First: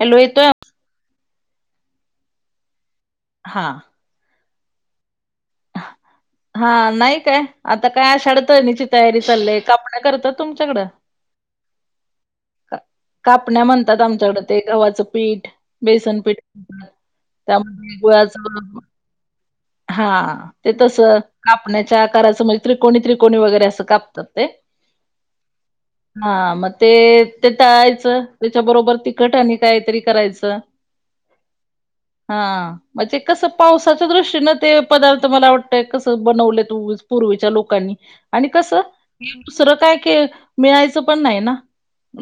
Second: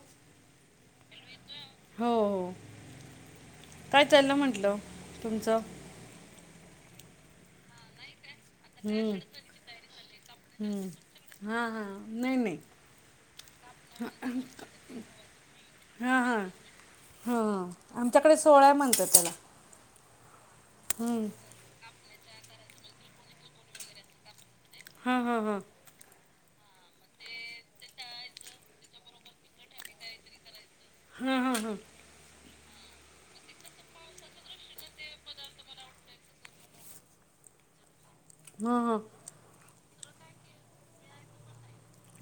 Hello येतोय आ हो हो. हा. काय चाललं म्हटलं तुमचं? हा. नाही काय आता काय आषाढ तळणीची तयारी चाललंय. कापण्या करतात तुमच्याकडं? हा हा‌ नाही नाही. कापण्या म्हणतात आमच्याकडं. ते गव्हाच पीठ, बेसन हां पीठ हां म्ह त्यामध्ये हां गुळाच आमच्याकडे सोहळा [unintelligible] म्हणतात त्याला हा ते तसं हं, कापण्याच्या आकाराचं म्हणजे त्रिकोणी त्रिकोणी वगैरे असं कापतात ते. हा हा हा. हा मग ते ते तळायचं. त्याच्याबरोबर तिखट आणि काहीतरी करायचं. हा हा हा. हा. म्हणजे कसं पावसाच्या दृष्टीनं ते पदार्थ मला वाटतंय कसं बनवले [unintelligible] पूर्वीच्या लोकांनी आणि कसं हां हां हे दुसरं काय? के मिळायचं पण नाही ना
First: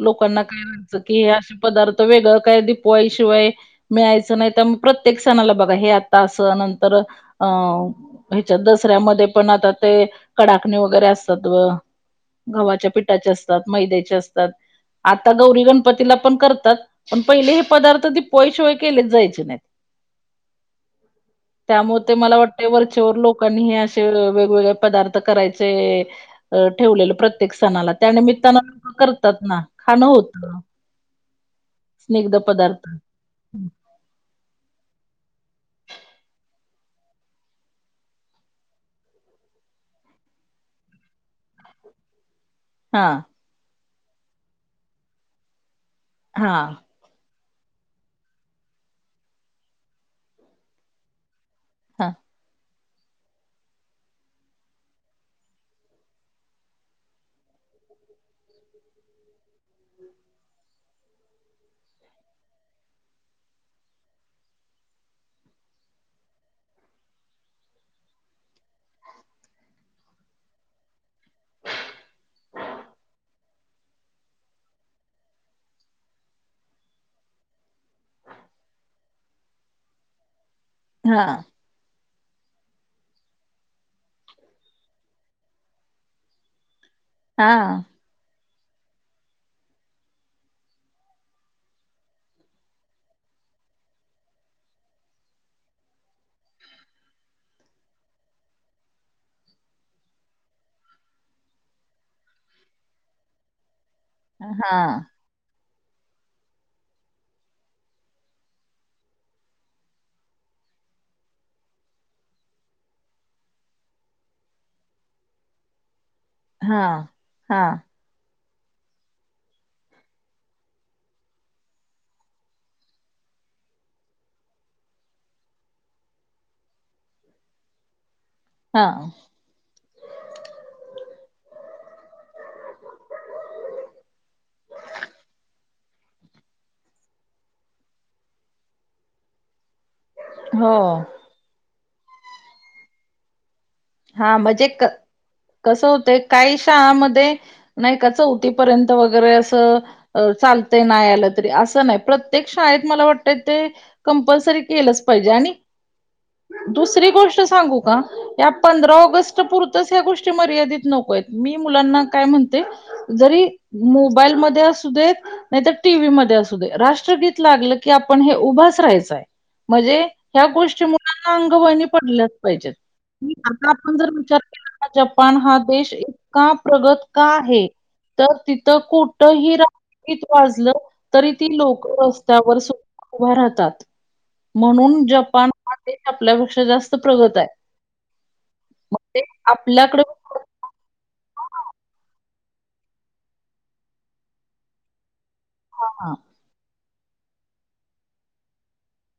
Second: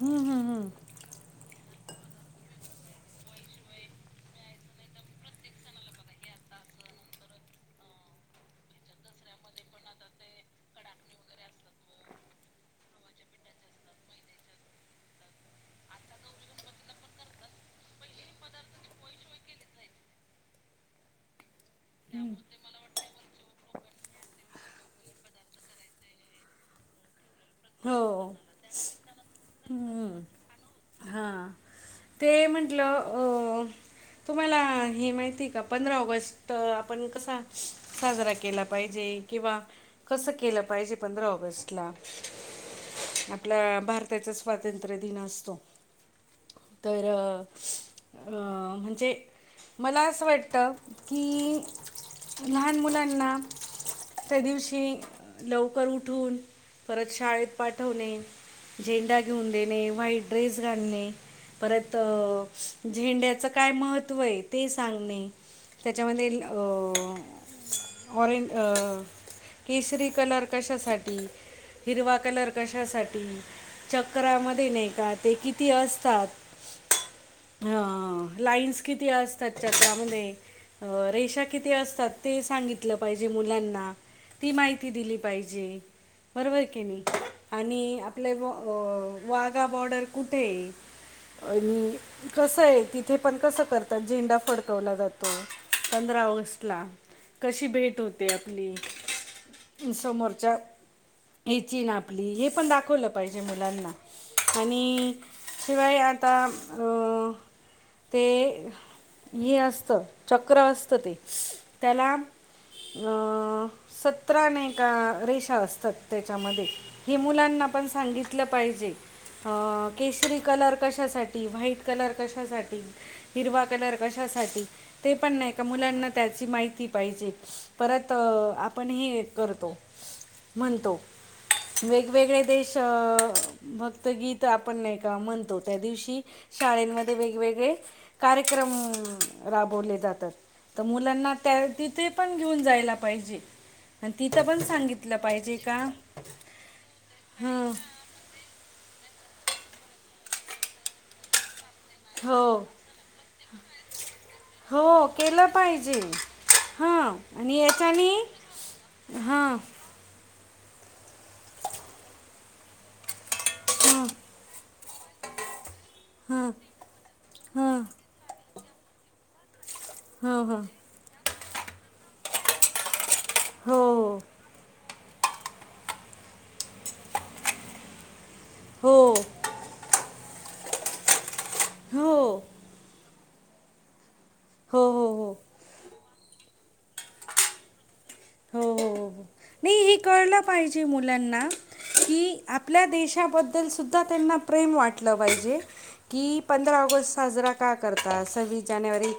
हं, हं, काय हं. वाटत कि हे असं. पदार्थ वेगळ काय? दिपवाळी शिवाय मिळायचं नाही तर म प्रत्येक सणाला बघा हे आता असं नंतर अ दसऱ्यामध्ये पण आता ते कडाकणी वगैरे असतात. व- गव्हाच्या पिठाचे असतात. मैद्याचे असतात. आता गौरी गणपतीला पण करतात. पण पहिले हे पदार्थ दिपवाळीच्या शिवाय केलेच जायचे नाहीत. ह त्यामुळे ते मला वाटते वर चेवर लोक लोकांनी असे वेगवेगळे पदार्थ करायचे ठेवलेले प्रत प्रत्येक सणाला हो त्यानमित्तानं लोक करतात. ना खाणं हं. होत. हां ते म्हंटलं हम्म तुम्हाला हे माहिती आहे का? पंधरा ऑगस्ट आपण कसा साजरा केला पाहिजे. किंवा कसं केलं पाहिजे पंधरा ऑगस्टला. हां. आपला भारताचा स्वातंत्र्य दिन असतो. हां. तर म्हणजे मला असं वाटतं की हा लहान मुलांना त्या दिवशी लवकर उठून परत शाळेत पाठवणे, झेंडा घेऊन देणे, व्हाईट ड्रेस घालणे, परत झेंड्याचं काय? महत्त्व हे ते सांगणे. त्याच्या मध्ये अ ऑरेंज केशरी कलर कशासाठी? हिरवा कलर कशासाठी? चक्रामध्ये नाही का ते किती? असतात. लाईन्स किती? असतात. चक्रामध्ये हा रेषा किती? असतात. ते सांगितलं पाहिजे मुलांना ती माहिती दिली पाहिजे. बरोबर आहे की नाही. हा आणि आपले व वाघा बॉर्डर कुठे? आहे आणि कसं आहे तिथे पण कसं करतात. झेंडा फडकवला जातो. पंधरा ऑगस्ट ला कशी? भेट होते आपली. समोरच्या या्ची हेना आपली हे पण दाखवलं पाहिजे मुलांना. हा आणि शिवाय आता अ ते हे असत चक्र असतं ते त्याला सतराने का रेषा असतात. त्याच्यामध्ये हा हे हा मुलांना पण सांगितलं पाहिजे हं केसरी कलर कशासाठी? व्हाईट कलर कशासाठी? हिरवा कलर कशासाठी? ते पण नाही का मुलांना त्याची माहिती पाहिजे. परत हा आपण हे करतो म्हणतो. वेगवेगळे देश भक्तगीत आपण नाही का म्हणतो. त्या दिवशी शाळेमध्ये वेगवेगळे कार्यक्रम राबवले जातात. हो तर मुलांना त्या तिथे पण घेऊन जायला पाहिजे. आणि हा तिथं पण म्हणजे क सांगितलं पाहिजे का कसं होतंय काही शाळामध्ये हं, नाही का चौथीपर्यंत वगैरे असं चालतंय नाही आलं तरी असं. हो प्रत्येक शाळेत मला वाटतं ते कंपरसली केलच हो पाहिजे केलं आणि पाहिजे दुसरी हां गोष्ट आणि सांगू का? याच्याने ह्या पंधरा ऑगस्ट हां पुरतच ह्या गोष्टी मर्यादित नकोयत मी मुलांना काय? म्हणते जरी हां मोबाईलमध्ये असू देेत नाहीतर टीव्ही म हां असू दे राष्ट्रगीत लागल हां की आपण हे उभाच राहायचाय. म्हनजे हां ह्या हां गोष्टीमुळे मुलांना अंगवळणी पडलच पाहिजे. आता हो आपण जर विचार केलाना जपान हा देश इतका प्रगत का आहे. तर तिथं हो हो कुठही राष्ट्र गीत वाजलं तरी ती लोक हो रस्त्यावर सु उभा राहतात. हो म्हणून हो जपान हा देश आपल्यापेक्षा जास्त प्रगत आहे. हो हो मग ते हो नाही हे आपल्याकडे कळलं पाहिजे मुलांना, की आपल्या देशाबद्दल सुुद्धा त्यांना प्रेम वाटलं पाहिजे हां, की, पंधरा ऑगस्ट साजरा का करतात. सव्वीस जानेवारी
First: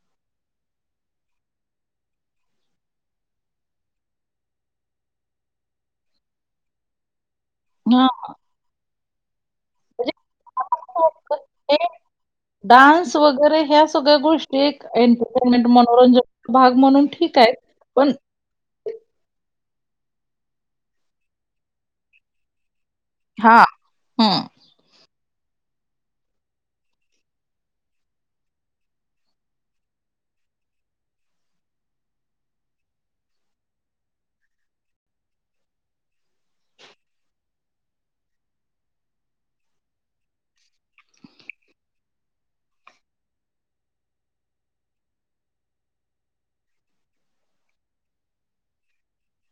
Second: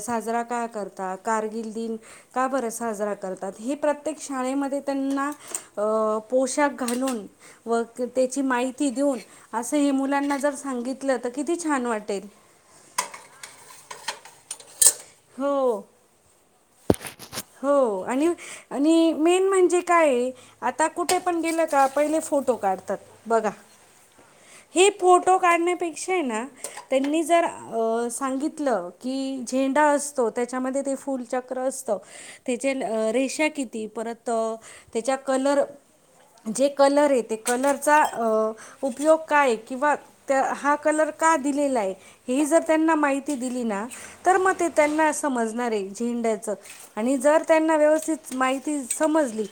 साजरा का करतात. कारगिल दिन का बर साजरा कर करतात. हे प्रत्येक शाळेमध्ये त्यांना पोशाख घालून व हां, त्याची माहिती देऊन. असंही म्हणजे मुलांना जर सांगितलं तर किती ते छान वाटेल. डान्स वगैरे ह्या सगळ्या गोष्टी एक एंट एंटरटेनमेंट हो मनोरंजन भाग म्हणून ठीक हो पण आणि आणि मेन म्हणजे काय हाय, आता कुठे पण गेलं का पहिले फोटो काढतात. बघा. हम हे फोटो काढण्यापेक्षा हेना त्यांनी जर सांगितलं की झेंडा अस असतो त्याच्यामध्ये ते फुलचक्र असतं. त्याचे रेषा किती परत त्याच्या कलर जे कलर आहे, ते कलरचा उपयोग काय किंवा हा कलर का दिलेला आहे, हे जर त्यांना माहिती दिली ना तर मग, त्यांना समजणार आहे झेंड्याचं, आणि जर त्यांना व्यवस्थित माहिती समजली.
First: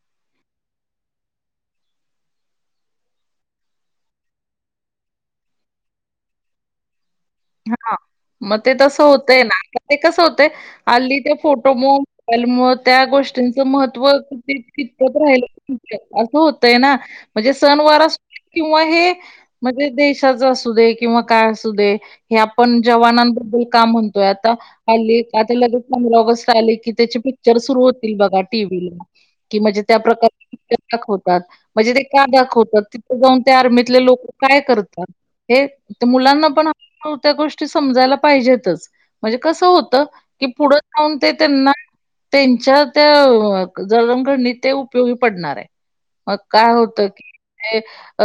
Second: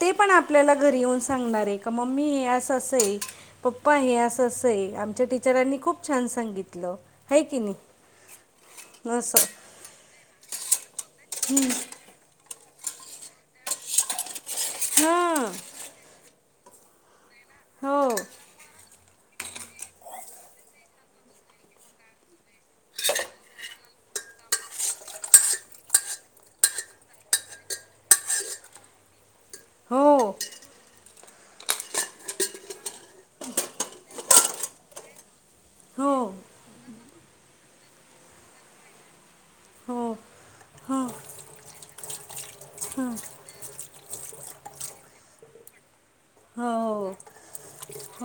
ते पण आपल्याला घरी येऊन सांगणारे का मम्मी हे असं असं आहे. पप्पा हे असं असंय आमच्या टीचरांनी खूप छान सांगितलं. आहे की हा नाही मग ते तसं असं होतय ना आ ते कसं होतंय हल्ली ते फोटो म आणि मग त्या गोष्टींचं महत्त्व कितपत राहील. हां असं होतय ना म्हणजे हो सनवार असतुय. किंवा हे म्हणजे देशाच असू दे किंवा काय असू दे. हे आपण जवानांबद्दल का म्हणतोय आता, हल्ली आता लगेच पंधरा ऑगस्ट आले की त्यांचे पिक्चर सुरू होतील बघा टीव्हीला. कि म्हणजे त्या हो प्रकारे - पिक्चर दाखवतात म्हणजे ते का दाखवतात, तिथे जाऊन ते आर्मीतले लोक काय करतात. हे तर हो मुलांना पण त्या्या गोष्टी समजायला पाहिजेतच. म्हणजे कसं होत हो हो की पुढं हो जाऊन ते त्यांना त्यांच्या त्या जडणघडणीत ते उपयोगी पडणारे. मग काय हो होत की.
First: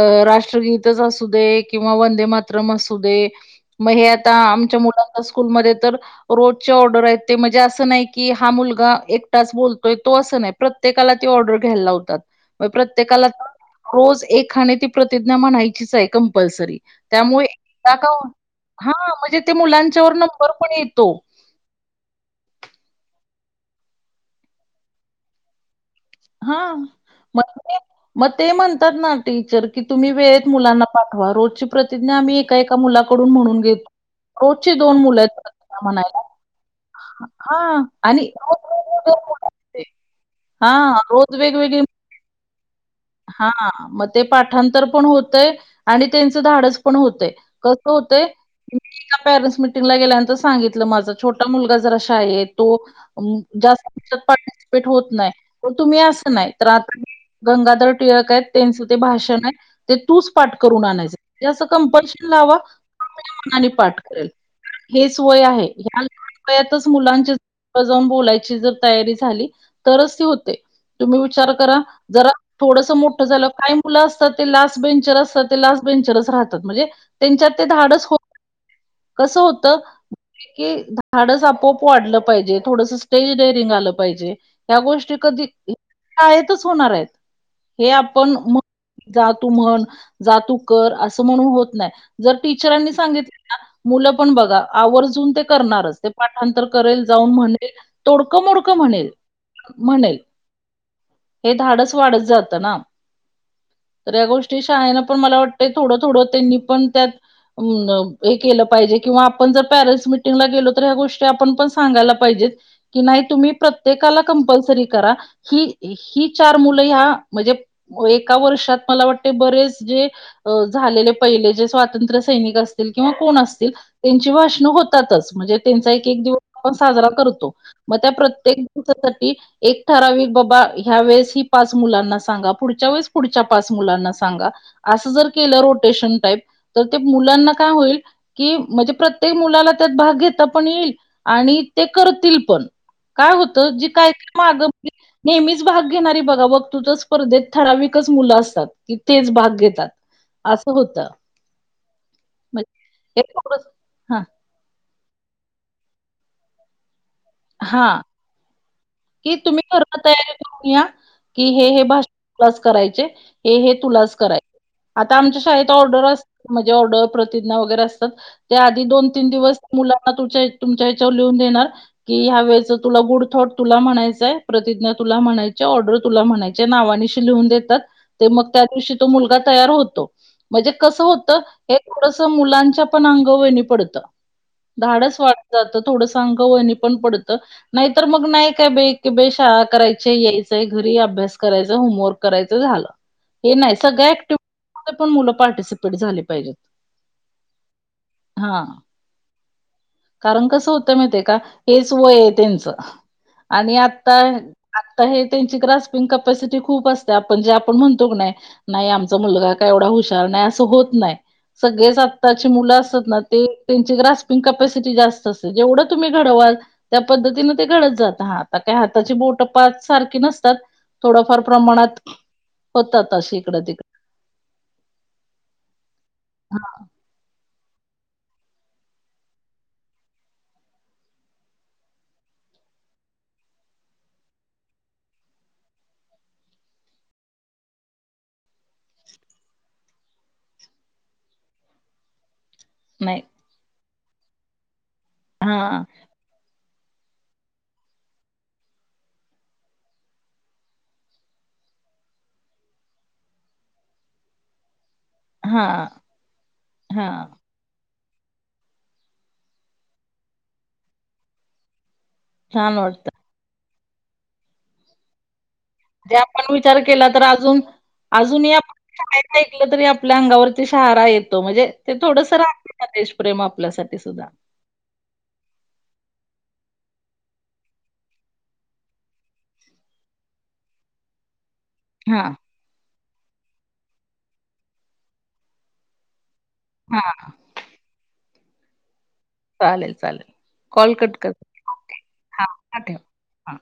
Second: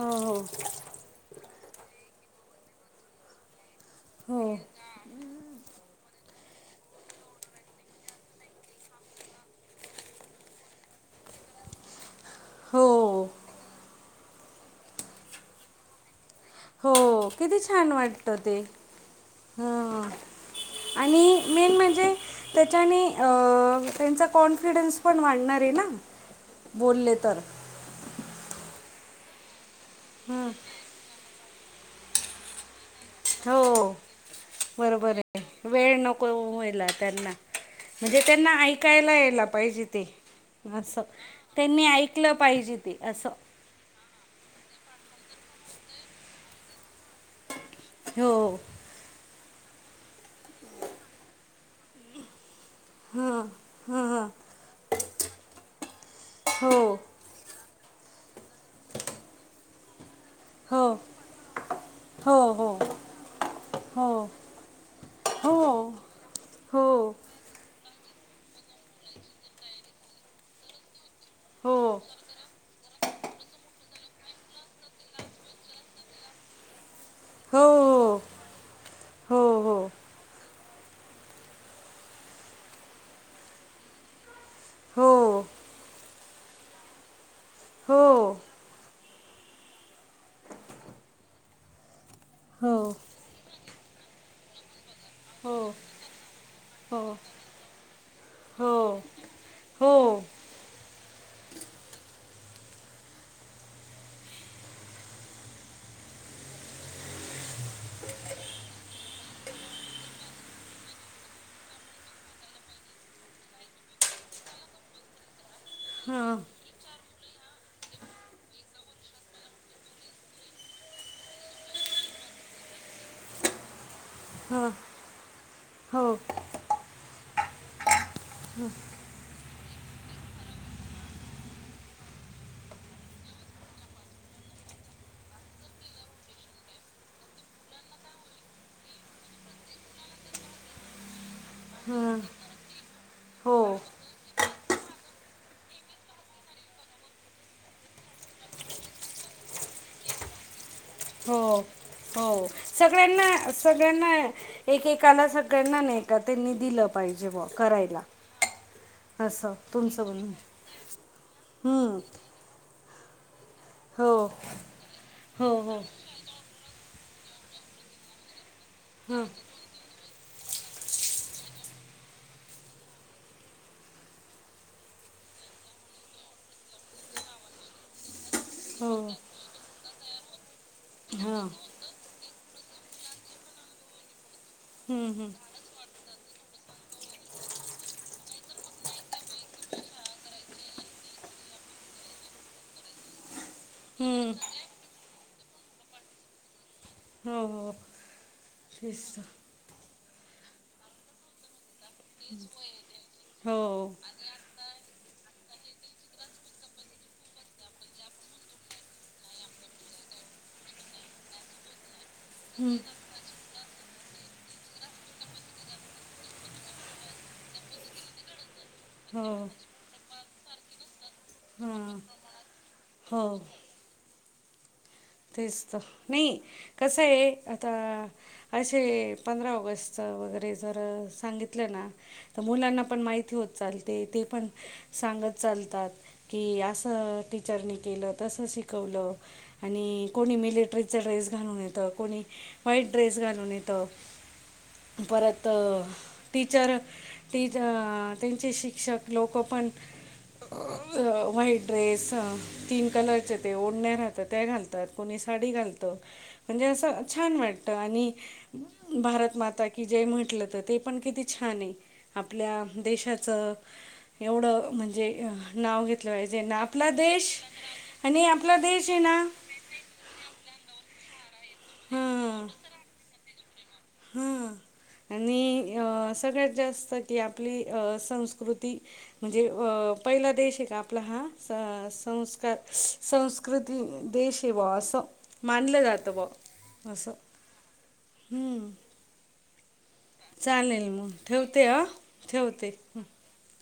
अ हो राष्ट्रगीतच असू दे किंवा वंदे मातरम असू दे. मग हे आता हो आमच्या मुलांचा स्कूलमध्ये तर, रोजच्या ऑर्डर आहेत ते म्हणजे असं नाही की हा मुलगा एकटच बोलतोय तो असं नाही. प्रत्येकाला ती ऑर्डर घ्यायला लावतात. मग हो प्रत्येकाला का रोज एकाने ती प्रतिज्ञा म्हणायची आहे कंपल्सरी, हो त्यामुळे किती छान एकदा का होईना. वाटतं ते हा म्हणजे ते मुलांच्या हां वर आणि. मेन म्हणजे त्याच्याने अ त्यांचा कॉन्फिडन्स पण वाढणार आहे ना. हा बोलले तर म म ते म्हणतात ना टीचर की तुम्ही वेळेत हं, मुलांना पाठवा रोजची प्रतिज्ञा आम्ही एक का एका मुलाकडून म्हणून घेत हो बरोबर आहे वेळ म्हणायला. नको व्हायला त्यांना हां. म्हणजे आणि त्यांना रोज ऐकायला यायला पाहिजे ते. हा. असं त्यांनी ऐकलं पाहिजे ते असं. हा म ते पाठांतर पण होतंय आणि त्यांचं धाडस पण होतंय. कसं होते हो [inaudible] एका पेरेंटस मिटिंगला गेल्यानंतर सांगितलं माझा छोटा मुलगा जरा शाय येत. तो अम हां जास्त हां [unintelligible] होत नाय पण तुम्ही असं नाय तर हो आता किती गंगाधर टिळक आहेत त्यांचं ते भाषण आहे ते तूच पाठ हो करून आणायचं असं कंपल्शन लावा हो हो [inaudible] पाठ हो करेल. हेच वय आहे. हो [inaudible] वयातच हो मुलांची [inaudible] बोलायची जर तयारी झाली तरच ती होतय. तुम्ही विचार हो करा जरा थोडंसं मोठं झाल्यावर काही मुलं असतात ते लास्ट बेंचर असतात ते लास्ट बेंचरच राहतात म्हणजे त्यांच्यात ते धाडच हो [inaudible] कसं होतय हो ते की धाडस आपोआप वाढलं पाहिजे थोडसं स्टेज डेरिंग आलं पाहिजे. या हो गोष्टी कधी हो [inaudible] शाळेतच होणार आहेत. हे हो आपण [inaudible] जा तू म्हण जा तू कर असं म्हणून होत नाय. जर टीचरांनी हो सांगित मुलं पण बघा आवर्जून ते हो करणारच ते पाठांतर करेल हो जाऊन म्हणेल तोडकं मोडकं हो म्हणेल म्हणेल हो हे धाडस वाढत जातं ना. तर या गोष्टी शाळयाने पण मला वाटतंय थोडं थोडं त्यांनी पण त्यात उम्म न हे केलं पाहिजे किंवा आपण जर पॅरेंट्स मिटिंगला गेलो तर ह्या गोष्टी आपण पण सांगायला पाहिजेत की नाही तुम्ही प्रत्येकाला कंपल्सरी करा ही ही हं चार मुलं ही या म्हणजे एका वर्षात मला वाटते बरेच जे- अ झालेले पहिले जे स्वातंत्र्य सैनिक असतील किंवा कोण असतील त्यांची भाषणं हं होतातच म्हणजे त्यांचा एक हो एक दिवस आपण साजरा करतो मग त्या प्रत त्येक [unintelligible] एक ठरावी बाबा ह्या वेळेस ही पाच मुलांना सांगा पुढच्या वेळेस पुढच्या पाच मुलांना सांगा असं जर केलं रोटेशन टाईप तर ते मुलांना काय होईल कि म्हणजे प्रत्येक मुलाला त्यात भाग घेता पण येईल आणि ते हं करतील पण. काय हो होतं जी काय काय मागं नेहमीच भाग घेणारी बघ बघतोतच स्पर्धेत ठराविकच मुलं असतात की तेच भाग घेतात असं होतं. हो हो म्हणजे हे सगळ्यांना सग थोडं सगळ्यांना हा एकेकाला सगळ्यांना नाही का त्यांनी दिलं पाहिजे ब हा करायला की असं तुम्ही घरना तुमचं म्हणणं तयारी करून या की हे हे हं भाष तुलास करायचे हे हे तुलाच हो कराय आता हो शाळेत हो आऊटडोर असतं म्हणजे आऊटडोर प्रतिज्ञा असतात त्या आधी दोन हं तीन दिवस मुलांना तुच्या तुमच्या ह्याच्यावर लिहून देणार कि ह्या वेळेचा तुला गुड थॉट तुला म्हणायचंय, प्रतिज्ञा तुला म्हणायची, ऑर्डर तुला म्हणायची, नावाांनीशी लिहून देतात ते मग त्या दिवशी तो हो मुलगा तयार होतो. म्हणजे कसं होतं, हां हे थोडसं मुलांच्या पण अंगवळणी पडतं. हं धाडच हं वाढत जातं, थोडसं अंगवळणी पण पडतं, नाहीतर मग नाही काय बे एके क बे शाळा करायची, यायचंय घरी अभ्यास करायचं, होमवर्क करायचं, झालं. हे नाही, सगळ्या हं एक्टीवीटीमधे पण मुलं पार्टिसिपेट झाली पाहिजेत. हां. तिंस कारण कसं होतं माहितीय का, हेच वय आहे त्यांचं, आणि हो आता आता हे त्यांची ग्रास्पिंग कॅपॅसिटी खूप असते आपण जे आपण म्हणतो क नाही,, नाही आमचा मुलगा काय एवढा हुशार नाही, असं होत नाही, सगळेच आताचे हं मुलं असतात ना ते, त्यांची ग्रस्पिंग कप सिटी जास्त असते, जेवढं तुम्ही घडवाल त्या पद्धतीने ते घडत जातं, आता काय हाताची बोट हो पाच सारखी नसतात. थोडफार हां प्रमाणात, होतात हो अशी इकडं तिकडं. तेच तर, नाई हा कसंय आता, असे पंधरा ऑगस्टच वगैरे जर सांगितलं ना, तर मुलांना पण माहिती होत चालते, ती पण सांगत चालतात, की असं टीचरनी केलं, तसं शिकवलं, आणि कोणी मिलिटरीच ड्रेस घालून येतं, कोणी व्हाईट ड्रेस नाही घालून येतं, परत हा टीचर, टी ज त्यांचे शिक्षक लोकं पण व्हाईट ड्रेस, तीन कलरचे ते ओढण्या राहतात त्या घालतात. कोणी साडी हा घालतं, म्हणजे असं हा छान वाट ट, आणि भारतमाता कि जय म्हटलं, तर ते पण किती छान आहे. आपल्या छान वाट देशाचं, एवढं म्हणजे नाव घेतलं म्हणजे पाहिजे आपण ना, विचार आपला केला तर देश, अजून आणि आपला देश ए ना म्हटलं तरी आपल्या अंगावरती शहारा येतो, म्हणजे ते थोडसं हां राहते ना देशप्रेम आपल्यासाठी सुद्धा. हां आणि, अ सगळ्यात जास्त ती आपली अ संस्कृती म्हणजे, अ पहिला देश आहे का आपला सा हां, संस्कार स संस्कृती देश य बुआ असं मानलं जातं बुआ असं हां. हं. चालेल चालेल. चालेल कॉल मग कट कर. ठेवते हं, ओके. हां, ठेवते. हां ठेव. हां.